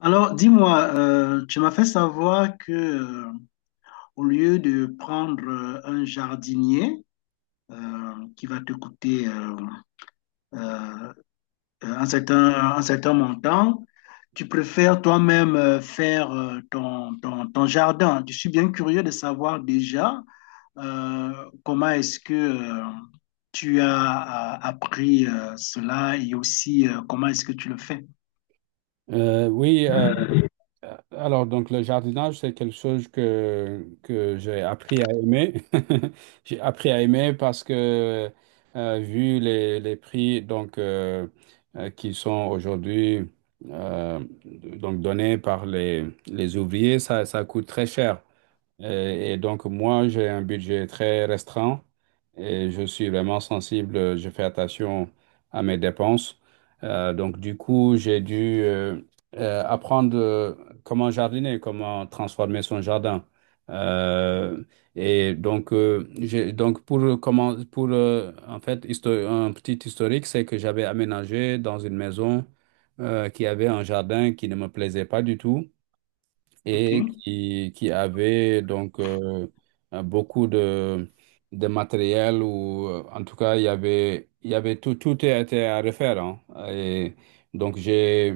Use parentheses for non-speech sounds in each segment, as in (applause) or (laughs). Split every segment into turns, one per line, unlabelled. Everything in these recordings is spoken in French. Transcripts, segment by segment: Alors, dis-moi, tu m'as fait savoir que, au lieu de prendre un jardinier qui va te coûter euh, un certain montant. Tu préfères toi-même faire ton jardin. Je suis bien curieux de savoir déjà comment est-ce que tu as appris cela, et aussi comment est-ce que tu le fais.
Euh, oui, euh, alors donc le jardinage, c'est quelque chose que j'ai appris à aimer. (laughs) J'ai appris à aimer parce que vu les prix qui sont aujourd'hui donc donnés par les ouvriers, ça coûte très cher. Et donc, moi, j'ai un budget très restreint et je suis vraiment sensible. Je fais attention à mes dépenses. Du coup, j'ai dû apprendre comment jardiner, comment transformer son jardin. Euh, donc pour un petit historique, c'est que j'avais aménagé dans une maison qui avait un jardin qui ne me plaisait pas du tout
OK?
et qui avait donc beaucoup de matériel ou en tout cas il y avait tout était à refaire hein. Et donc j'ai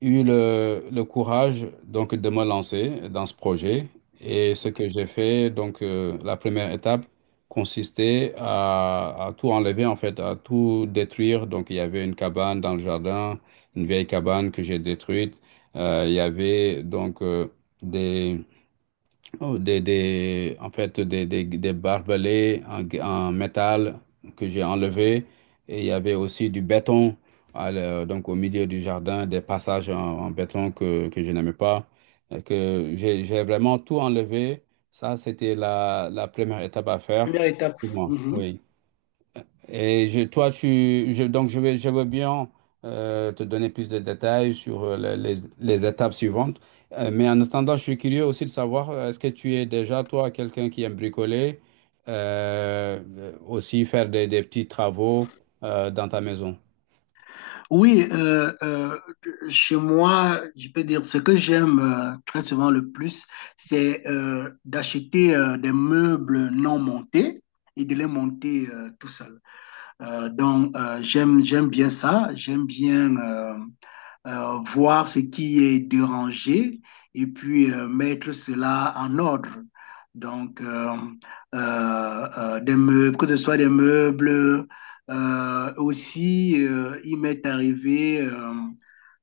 eu le courage donc de me lancer dans ce projet. Et ce
OK.
que j'ai fait, la première étape consistait à tout enlever en fait, à tout détruire. Donc il y avait une cabane dans le jardin, une vieille cabane que j'ai détruite. Il y avait donc des Oh, des, en fait, des barbelés en métal que j'ai enlevés. Et il y avait aussi du béton, donc au milieu du jardin, des passages en béton que je n'aimais pas. Et que j'ai vraiment tout enlevé. Ça, c'était la première étape à faire
Première étape.
pour moi.
Mhm.
Oui. Et je- toi, tu, je- donc je vais, Je veux bien te donner plus de détails sur les étapes suivantes. Mais en attendant, je suis curieux aussi de savoir, est-ce que tu es déjà, toi, quelqu'un qui aime bricoler, aussi faire des petits travaux dans ta maison?
Oui, chez moi, je peux dire, ce que j'aime très souvent le plus, c'est d'acheter des meubles non montés et de les monter tout seul. Donc j'aime bien ça, j'aime bien voir ce qui est dérangé et puis mettre cela en ordre. Donc, des meubles, que ce soit des meubles, aussi, il m'est arrivé euh,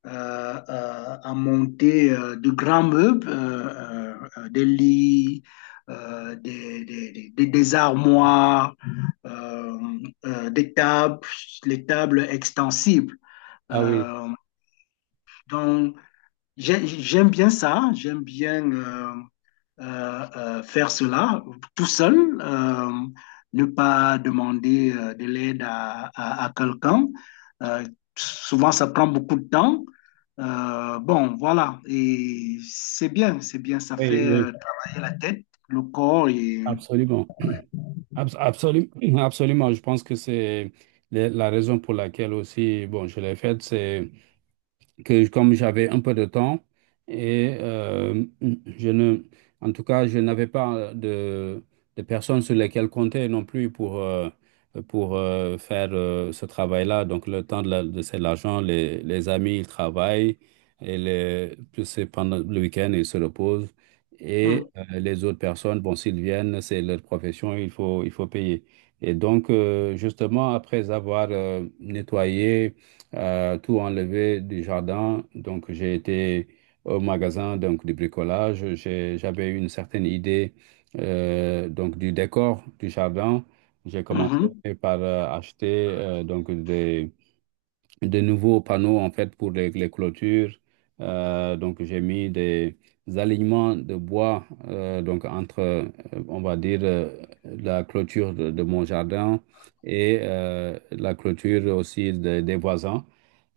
euh, euh, à monter de grands meubles, des lits, des armoires, euh, des tables, les tables extensibles.
Ah oui,
Euh, donc, j'aime bien ça, j'aime bien faire cela tout seul, euh, ne pas demander de l'aide à quelqu'un. Euh, Souvent, ça prend beaucoup de temps. Bon, voilà, et c'est bien, ça
oui,
fait
oui,
travailler la tête, le corps et...
absolument. Absolument. (clears throat) Absolument, je pense que c'est la raison pour laquelle aussi, bon, je l'ai faite, c'est que comme j'avais un peu de temps et je ne, en tout cas, je n'avais pas de personnes sur lesquelles compter non plus pour faire ce travail-là. Donc, le temps de, la- de c'est l'argent, les amis, ils travaillent et les, puis c'est pendant le week-end, ils se reposent.
Hum,
Les autres personnes, bon, s'ils viennent, c'est leur profession, il faut payer. Et donc, justement, après avoir nettoyé, tout enlevé du jardin. Donc, j'ai été au magasin donc, du bricolage. J'avais une certaine idée du décor du jardin. J'ai commencé
mhm,
par acheter donc, des de nouveaux panneaux en fait pour les clôtures. Donc j'ai mis des alignements de bois donc entre on va dire la clôture de mon jardin et la clôture aussi des voisins.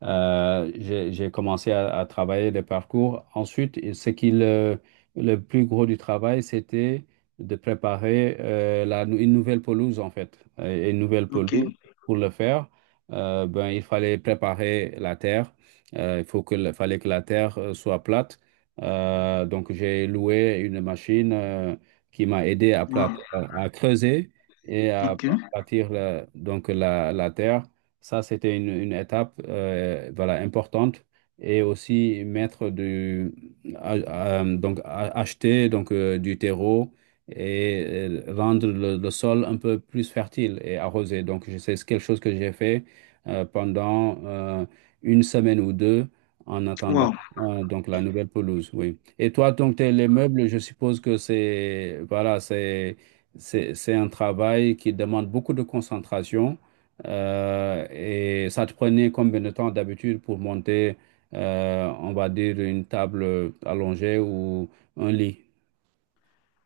J'ai commencé à travailler les parcours. Ensuite, le plus gros du travail, c'était de préparer une nouvelle pelouse en fait. Une nouvelle
ok,
pelouse, pour le faire il fallait préparer la terre. Il faut que, le- Fallait que la terre soit plate. Donc, j'ai loué une machine qui m'a aidé
wow,
à creuser et à
ok,
bâtir la terre. Ça, c'était une étape importante. Et aussi mettre du acheter donc, du terreau et rendre le sol un peu plus fertile et arrosé. C'est quelque chose que j'ai fait pendant une semaine ou deux en attendant
wow.
donc la nouvelle pelouse, oui. Et toi, les meubles, je suppose que c'est voilà, c'est un travail qui demande beaucoup de concentration, et ça te prenait combien de temps d'habitude pour monter, on va dire, une table allongée ou un lit?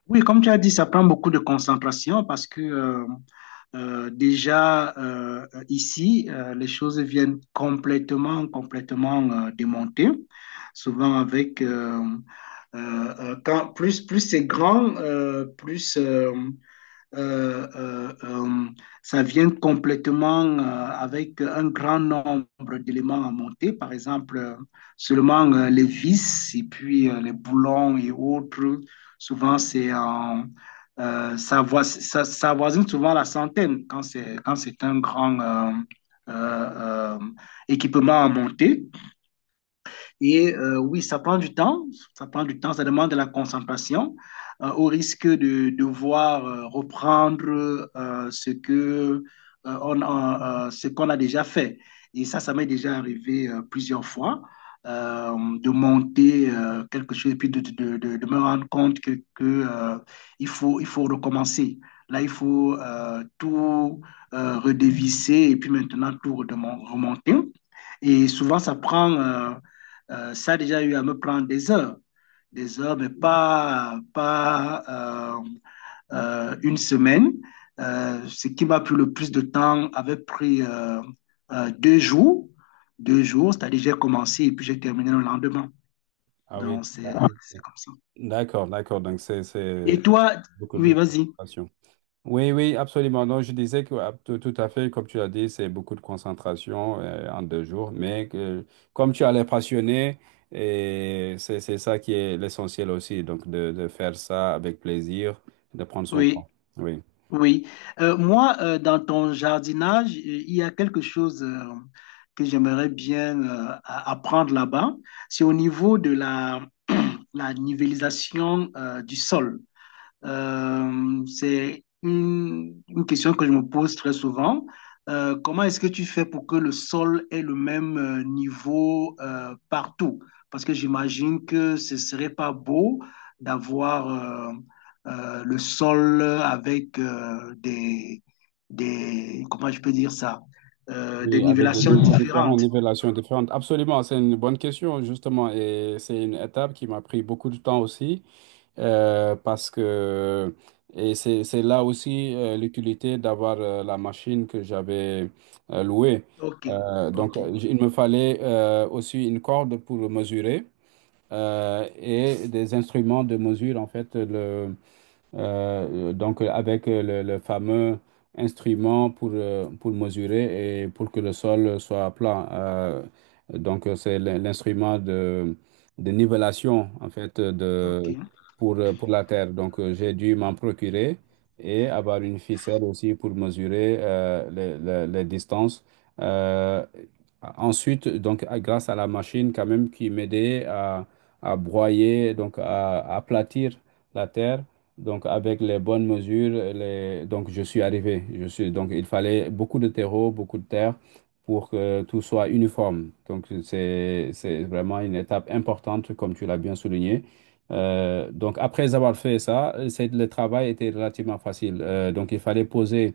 Oui, comme tu as dit, ça prend beaucoup de concentration parce que déjà ici, les choses viennent complètement, démontées, souvent avec quand plus c'est grand, plus euh, euh, euh, ça vient complètement avec un grand nombre d'éléments à monter, par exemple seulement les vis et puis les boulons et autres. Souvent, c'est en ça, voi- ça avoisine souvent la centaine quand c'est un grand euh, euh, équipement à monter. Et oui, ça prend du temps, ça prend du temps, ça demande de la concentration, au risque de devoir reprendre ce qu'on a déjà fait. Et ça m'est déjà arrivé plusieurs fois, de monter quelque chose et puis de me rendre compte que, il faut recommencer. Là, il faut tout redévisser et puis maintenant tout remonter. Et souvent, ça prend, ça a déjà eu à me prendre des heures, mais pas, pas une semaine. Ce qui m'a pris le plus de temps avait pris euh, deux jours, deux jours, c'est-à-dire j'ai commencé et puis j'ai terminé le lendemain.
Ah oui,
Donc, c'est comme ça.
d'accord. Donc c'est
Et toi,
beaucoup
oui,
de
vas-y,
concentration. Oui, Absolument. Non, je disais que ah, tout à fait, comme tu l'as dit, c'est beaucoup de concentration en deux jours, mais que, comme tu as l'air passionné, et c'est ça qui est l'essentiel aussi, donc de faire ça avec plaisir, de prendre son
oui.
temps. Oui.
Oui, moi, dans ton jardinage, il y a quelque chose que j'aimerais bien apprendre là-bas. C'est au niveau de la, (clears throat) la nivellisation du sol. C'est une question que je me pose très souvent. Comment est-ce que tu fais pour que le sol ait le même niveau partout? Parce que j'imagine que ce serait pas beau d'avoir le sol avec des, comment je peux dire ça? Des
Oui, avec des
nivellations
niveaux différents,
différentes.
nivellations différentes. Absolument, c'est une bonne question, justement, et c'est une étape qui m'a pris beaucoup de temps aussi, parce que c'est là aussi l'utilité d'avoir la machine que j'avais louée.
Ok, ok,
Il me fallait aussi une corde pour mesurer et des instruments de mesure, en fait, donc avec le fameux instrument pour mesurer et pour que le sol soit plat. Donc c'est l'instrument de nivellation en fait de,
ok,
pour la terre. Donc j'ai dû m'en procurer et avoir une ficelle aussi pour mesurer les distances. Euh, Ensuite, grâce à la machine quand même qui m'aidait à broyer, donc à aplatir la terre donc, avec les bonnes mesures. Les... donc je suis arrivé. Je suis... Donc, il fallait beaucoup de terreau, beaucoup de terre pour que tout soit uniforme. Donc, c'est vraiment une étape importante, comme tu l'as bien souligné. Donc, après avoir fait ça, c'est... le travail était relativement facile. Donc, il fallait poser.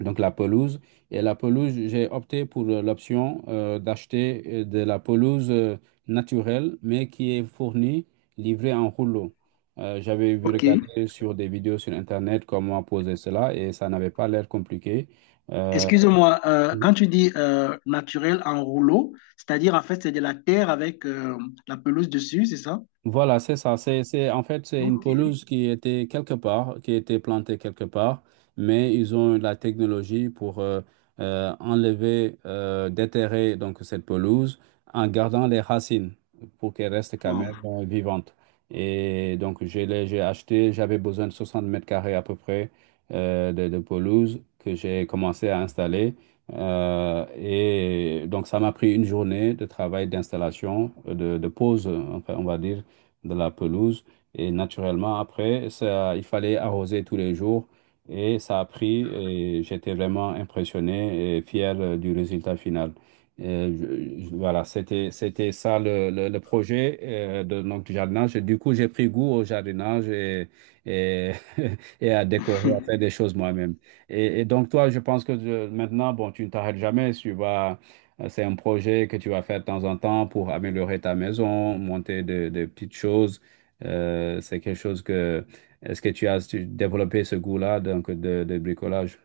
Donc la pelouse. Et la pelouse, j'ai opté pour l'option d'acheter de la pelouse naturelle, mais qui est fournie, livrée en rouleau. J'avais vu
ok.
regarder sur des vidéos sur Internet comment poser cela et ça n'avait pas l'air compliqué. Euh,
Excuse-moi, quand tu dis naturel en rouleau, c'est-à-dire en fait c'est de la terre avec la pelouse dessus, c'est ça?
Voilà, c'est ça. C'est une
Ok.
pelouse qui était quelque part, qui était plantée quelque part, mais ils ont eu la technologie pour enlever, déterrer donc cette pelouse en gardant les racines pour qu'elle reste quand même
Wow.
vivante. Et donc, j'ai acheté, j'avais besoin de 60 mètres carrés à peu près de pelouse que j'ai commencé à installer. Et donc, ça m'a pris une journée de travail d'installation, de pause, enfin, on va dire de la pelouse. Et naturellement, après, ça, il fallait arroser tous les jours. Et ça a pris et j'étais vraiment impressionné et fier du résultat final. C'était c'était ça le projet du jardinage. Et du coup, j'ai pris goût au jardinage, et, (laughs) et à décorer, à faire des
(laughs)
choses moi-même. Et toi, je pense que maintenant, bon, tu ne t'arrêtes jamais, tu vas c'est un projet que tu vas faire de temps en temps pour améliorer ta maison, monter de petites choses. C'est quelque chose que... Est-ce que tu as développé ce goût-là donc de bricolage?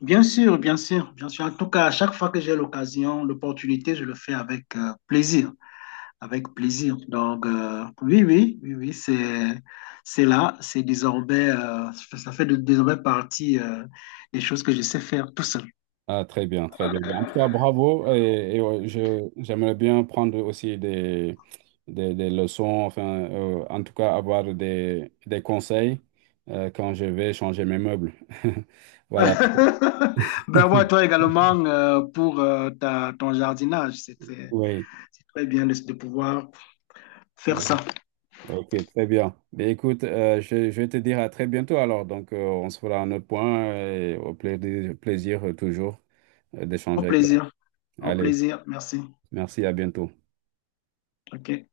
Bien sûr, bien sûr, bien sûr. En tout cas, à chaque fois que j'ai l'occasion, l'opportunité, je le fais avec plaisir, avec plaisir. Donc, oui, oui, oui, oui, c'est là, c'est désormais, ça fait désormais partie des choses que je sais faire tout seul.
Ah, très bien. Ben, en tout cas, bravo. Ouais, j'aimerais bien prendre aussi des leçons, enfin, en tout cas, avoir des conseils quand je vais changer mes meubles. (laughs) Voilà.
(laughs) Bravo à toi également pour ta, ton jardinage.
Oui.
C'est très bien de pouvoir faire ça.
Oh. Ok, très bien. Ben, écoute, je vais te dire à très bientôt alors. Donc, on se fera un autre point et au plaisir, toujours
Au
d'échanger avec toi.
plaisir. Au
Allez,
plaisir. Merci.
merci, à bientôt.
OK.